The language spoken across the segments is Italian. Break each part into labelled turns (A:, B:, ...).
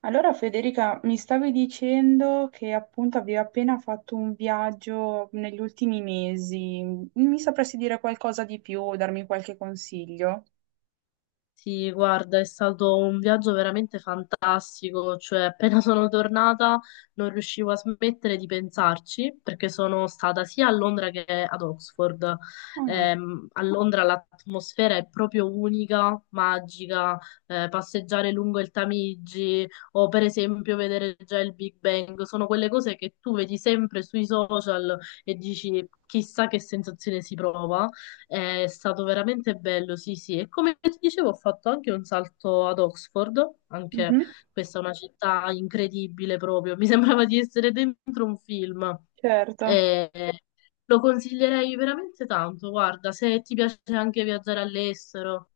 A: Allora Federica, mi stavi dicendo che appunto avevi appena fatto un viaggio negli ultimi mesi. Mi sapresti dire qualcosa di più o darmi qualche consiglio?
B: Sì, guarda, è stato un viaggio veramente fantastico, cioè appena sono tornata non riuscivo a smettere di pensarci perché sono stata sia a Londra che ad Oxford.
A: Ah,
B: A Londra l'atmosfera è proprio unica, magica, passeggiare lungo il Tamigi o per esempio vedere già il Big Bang, sono quelle cose che tu vedi sempre sui social e dici chissà che sensazione si prova. È stato veramente bello, sì, sì. E come ti dicevo, ho fatto anche un salto ad Oxford, anche
A: mhm,
B: questa è una città incredibile proprio. Mi sembrava di essere dentro un film.
A: certo.
B: E lo consiglierei veramente tanto. Guarda, se ti piace anche viaggiare all'estero.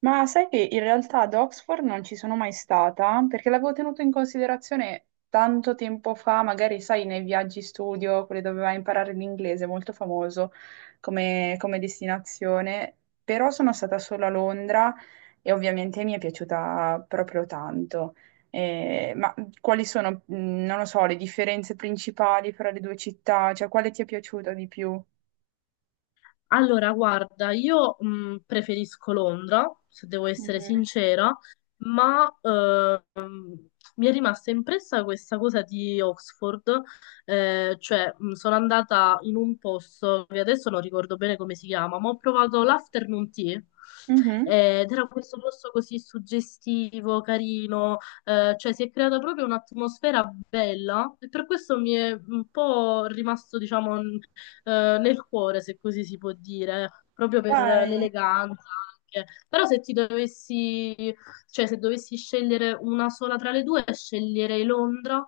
A: Ma sai che in realtà ad Oxford non ci sono mai stata, perché l'avevo tenuto in considerazione tanto tempo fa, magari sai, nei viaggi studio, quelli dove vai a imparare l'inglese, molto famoso come destinazione, però sono stata solo a Londra e ovviamente mi è piaciuta proprio tanto. Ma quali sono, non lo so, le differenze principali fra le due città? Cioè, quale ti è piaciuta di più?
B: Allora, guarda, io preferisco Londra, se devo essere
A: Mhm.
B: sincera, ma mi è rimasta impressa questa cosa di Oxford, cioè sono andata in un posto che adesso non ricordo bene come si chiama, ma ho provato l'afternoon tea.
A: Mhm.
B: Ed era questo posto così suggestivo, carino, cioè si è creata proprio un'atmosfera bella e per questo mi è un po' rimasto, diciamo, nel cuore, se così si può dire, proprio per
A: Dai.
B: l'eleganza anche. Però se ti dovessi, cioè se dovessi scegliere una sola tra le due, sceglierei Londra,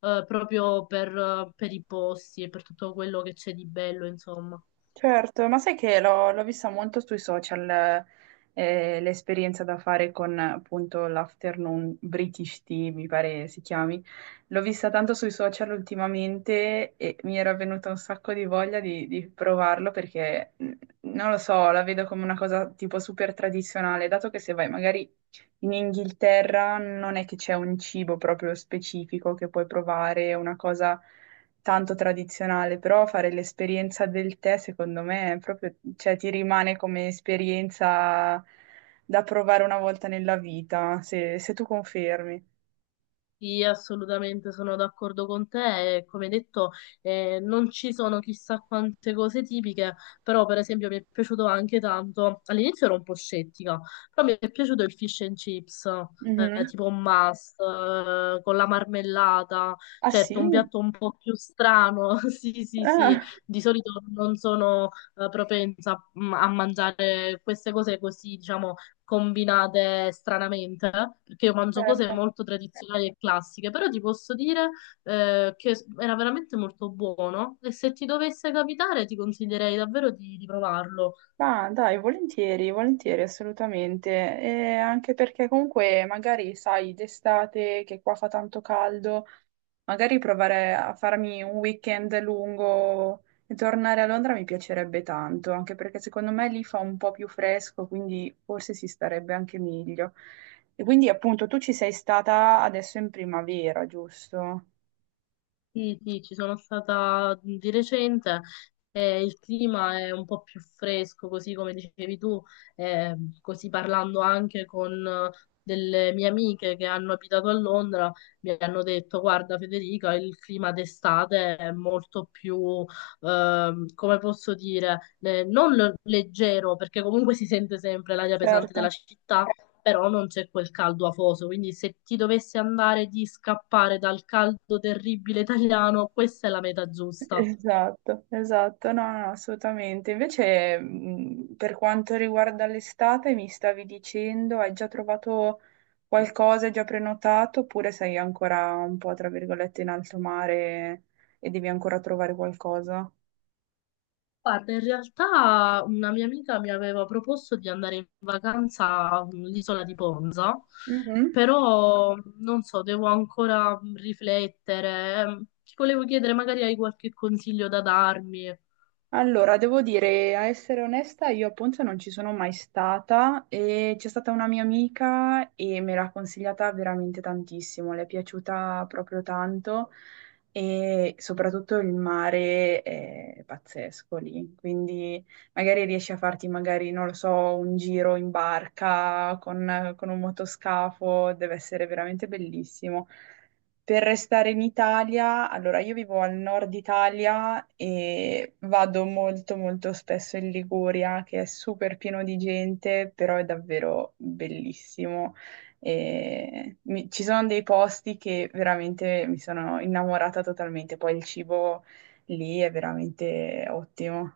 B: proprio per i posti e per tutto quello che c'è di bello, insomma.
A: Certo, ma sai che l'ho vista molto sui social, l'esperienza da fare con appunto l'afternoon British Tea, mi pare si chiami. L'ho vista tanto sui social ultimamente e mi era venuta un sacco di voglia di provarlo perché, non lo so, la vedo come una cosa tipo super tradizionale, dato che se vai magari in Inghilterra non è che c'è un cibo proprio specifico che puoi provare, una cosa tanto tradizionale, però fare l'esperienza del tè secondo me è proprio, cioè ti rimane come esperienza da provare una volta nella vita, se tu confermi.
B: Sì, assolutamente sono d'accordo con te. Come detto, non ci sono chissà quante cose tipiche, però per esempio mi è piaciuto anche tanto. All'inizio ero un po' scettica, però mi è piaciuto il fish and chips,
A: Mhm.
B: tipo un must, con la marmellata.
A: Ah
B: Certo, un
A: sì?
B: piatto un po' più strano. Sì, sì, sì.
A: Ah,
B: Di solito non sono propensa a mangiare queste cose così, diciamo combinate stranamente, perché io mangio cose
A: certo.
B: molto tradizionali e classiche, però ti posso dire che era veramente molto buono e se ti dovesse capitare ti consiglierei davvero di provarlo.
A: Ah, dai, volentieri, volentieri, assolutamente. E anche perché comunque magari sai, d'estate che qua fa tanto caldo, magari provare a farmi un weekend lungo e tornare a Londra mi piacerebbe tanto, anche perché secondo me lì fa un po' più fresco, quindi forse si starebbe anche meglio. E quindi appunto tu ci sei stata adesso in primavera, giusto?
B: Sì, sì, ci sono stata di recente e il clima è un po' più fresco, così come dicevi tu, così parlando anche con delle mie amiche che hanno abitato a Londra, mi hanno detto, guarda Federica, il clima d'estate è molto più, come posso dire, non leggero, perché comunque si sente sempre l'aria pesante della
A: Certo.
B: città, però non c'è quel caldo afoso, quindi se ti dovessi andare di scappare dal caldo terribile italiano, questa è la meta giusta.
A: Esatto, esatto, no, no, assolutamente. Invece, per quanto riguarda l'estate, mi stavi dicendo, hai già trovato qualcosa, hai già prenotato, oppure sei ancora un po', tra virgolette, in alto mare e devi ancora trovare qualcosa?
B: Guarda, in realtà una mia amica mi aveva proposto di andare in vacanza all'isola di Ponza,
A: Mhm.
B: però non so, devo ancora riflettere. Ti volevo chiedere, magari hai qualche consiglio da darmi?
A: Allora, devo dire, a essere onesta, io a Ponza non ci sono mai stata e c'è stata una mia amica e me l'ha consigliata veramente tantissimo, le è piaciuta proprio tanto e soprattutto il mare è pazzesco lì, quindi magari riesci a farti magari, non lo so, un giro in barca con un motoscafo, deve essere veramente bellissimo. Per restare in Italia, allora io vivo al nord Italia e vado molto molto spesso in Liguria, che è super pieno di gente, però è davvero bellissimo. E ci sono dei posti che veramente mi sono innamorata totalmente, poi il cibo lì è veramente ottimo.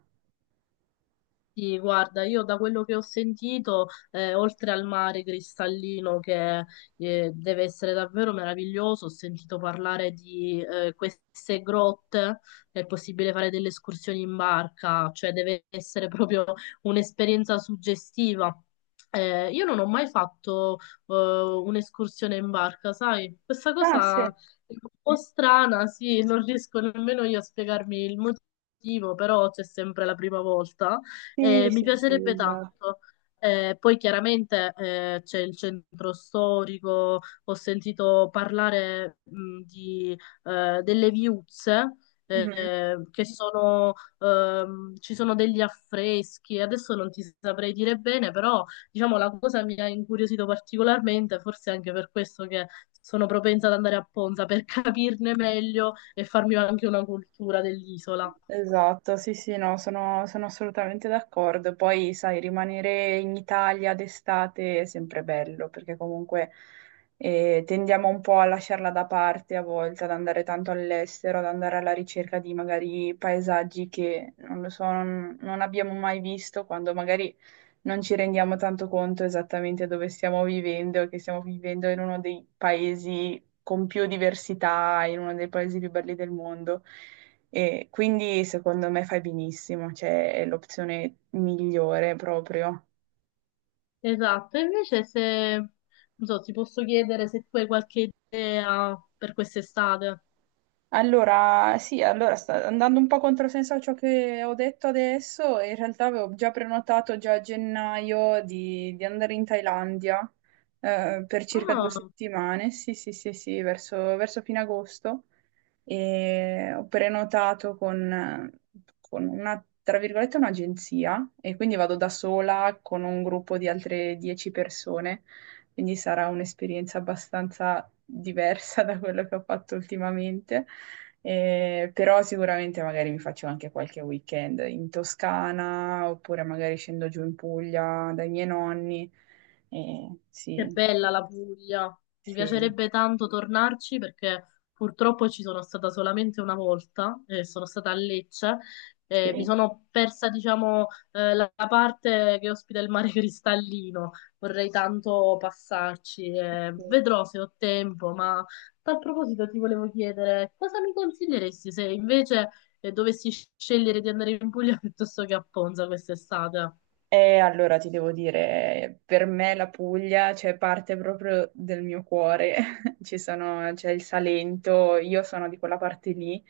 B: Sì, guarda, io da quello che ho sentito, oltre al mare cristallino che deve essere davvero meraviglioso, ho sentito parlare di queste grotte, è possibile fare delle escursioni in barca, cioè deve essere proprio un'esperienza suggestiva. Io non ho mai fatto un'escursione in barca, sai? Questa
A: Ah, sì.
B: cosa è un po' strana, sì, non riesco nemmeno io a spiegarmi il motivo, però c'è sempre la prima volta.
A: Sì,
B: Mi
A: sì, sì,
B: piacerebbe tanto. Poi chiaramente c'è il centro storico, ho sentito parlare delle viuzze,
A: esatto.
B: eh, che sono, ci sono degli affreschi, adesso non ti saprei dire bene, però diciamo la cosa mi ha incuriosito particolarmente, forse anche per questo che sono propensa ad andare a Ponza per capirne meglio e farmi anche una cultura dell'isola.
A: Esatto, sì, sì, no, sono, sono assolutamente d'accordo. Poi, sai, rimanere in Italia d'estate è sempre bello, perché comunque tendiamo un po' a lasciarla da parte a volte, ad andare tanto all'estero, ad andare alla ricerca di magari paesaggi che, non lo so, non abbiamo mai visto, quando magari non ci rendiamo tanto conto esattamente dove stiamo vivendo, che stiamo vivendo in uno dei paesi con più diversità, in uno dei paesi più belli del mondo. E quindi secondo me fai benissimo, cioè è l'opzione migliore proprio.
B: Esatto, invece se, non so, ti posso chiedere se tu hai qualche idea per quest'estate?
A: Allora, sì, allora sta andando un po' controsenso a ciò che ho detto adesso, in realtà avevo già prenotato già a gennaio di andare in Thailandia per circa due
B: Ah,
A: settimane, sì, sì, sì, sì, verso fine agosto. E ho prenotato con una, tra virgolette, un'agenzia e quindi vado da sola con un gruppo di altre 10 persone, quindi sarà un'esperienza abbastanza diversa da quello che ho fatto ultimamente. Però sicuramente magari mi faccio anche qualche weekend in Toscana oppure magari scendo giù in Puglia dai miei nonni.
B: che
A: Sì,
B: bella la Puglia. Mi
A: sì,
B: piacerebbe tanto tornarci perché purtroppo ci sono stata solamente una volta, sono stata a Lecce. Mi
A: sì.
B: sono persa, diciamo, la parte che ospita il mare cristallino. Vorrei tanto passarci. eh,
A: Sì.
B: vedrò se ho tempo, ma a tal proposito ti volevo chiedere cosa mi consiglieresti se invece dovessi scegliere di andare in Puglia piuttosto che a Ponza quest'estate?
A: E allora ti devo dire, per me la Puglia, cioè, parte proprio del mio cuore. C'è il Salento, io sono di quella parte lì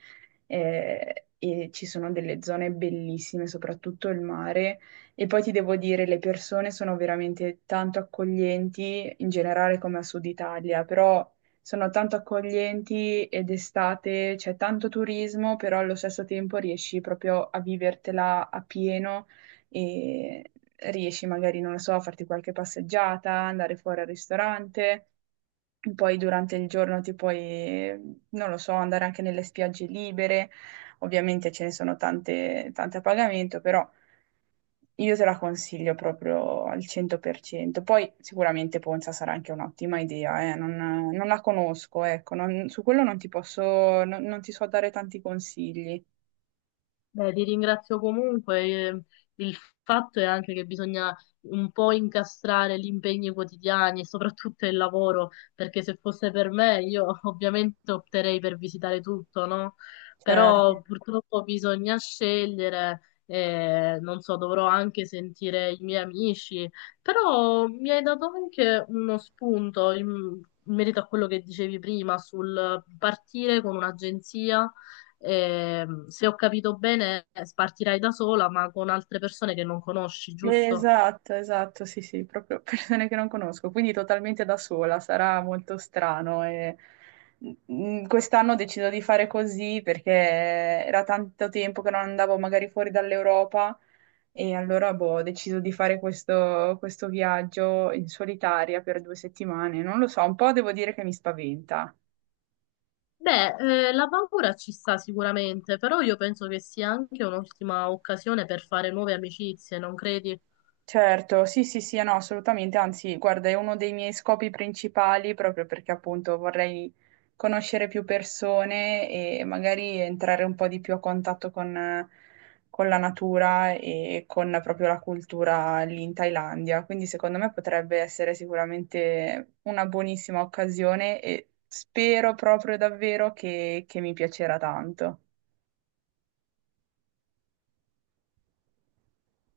A: e ci sono delle zone bellissime, soprattutto il mare. E poi ti devo dire, le persone sono veramente tanto accoglienti, in generale come a Sud Italia, però sono tanto accoglienti ed estate c'è tanto turismo, però allo stesso tempo riesci proprio a vivertela a pieno e riesci magari, non lo so, a farti qualche passeggiata, andare fuori al ristorante. Poi durante il giorno ti puoi, non lo so, andare anche nelle spiagge libere. Ovviamente ce ne sono tante, tante a pagamento, però io te la consiglio proprio al 100%. Poi sicuramente Ponza sarà anche un'ottima idea, non, non la conosco, ecco, su quello non ti posso, non ti so dare tanti consigli.
B: Beh, ti ringrazio comunque. Il fatto è anche che bisogna un po' incastrare gli impegni quotidiani e soprattutto il lavoro, perché se fosse per me io ovviamente opterei per visitare tutto, no?
A: Certo.
B: Però purtroppo bisogna scegliere, non so, dovrò anche sentire i miei amici, però mi hai dato anche uno spunto in merito a quello che dicevi prima sul partire con un'agenzia. Se ho capito bene, partirai da sola, ma con altre persone che non conosci, giusto?
A: Esatto, esatto, sì, sì, proprio persone che non conosco, quindi totalmente da sola, sarà molto strano. E... mm, quest'anno ho deciso di fare così perché era tanto tempo che non andavo magari fuori dall'Europa e allora boh, ho deciso di fare questo, questo viaggio in solitaria per 2 settimane. Non lo so, un po' devo dire che mi spaventa.
B: Beh, la paura ci sta sicuramente, però io penso che sia anche un'ottima occasione per fare nuove amicizie, non credi?
A: Certo, sì, sì, sì, no, assolutamente, anzi, guarda, è uno dei miei scopi principali proprio perché appunto vorrei conoscere più persone e magari entrare un po' di più a contatto con la natura e con proprio la cultura lì in Thailandia. Quindi secondo me potrebbe essere sicuramente una buonissima occasione e spero proprio davvero che mi piacerà tanto.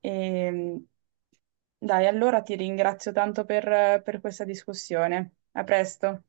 A: E, dai, allora ti ringrazio tanto per questa discussione. A presto.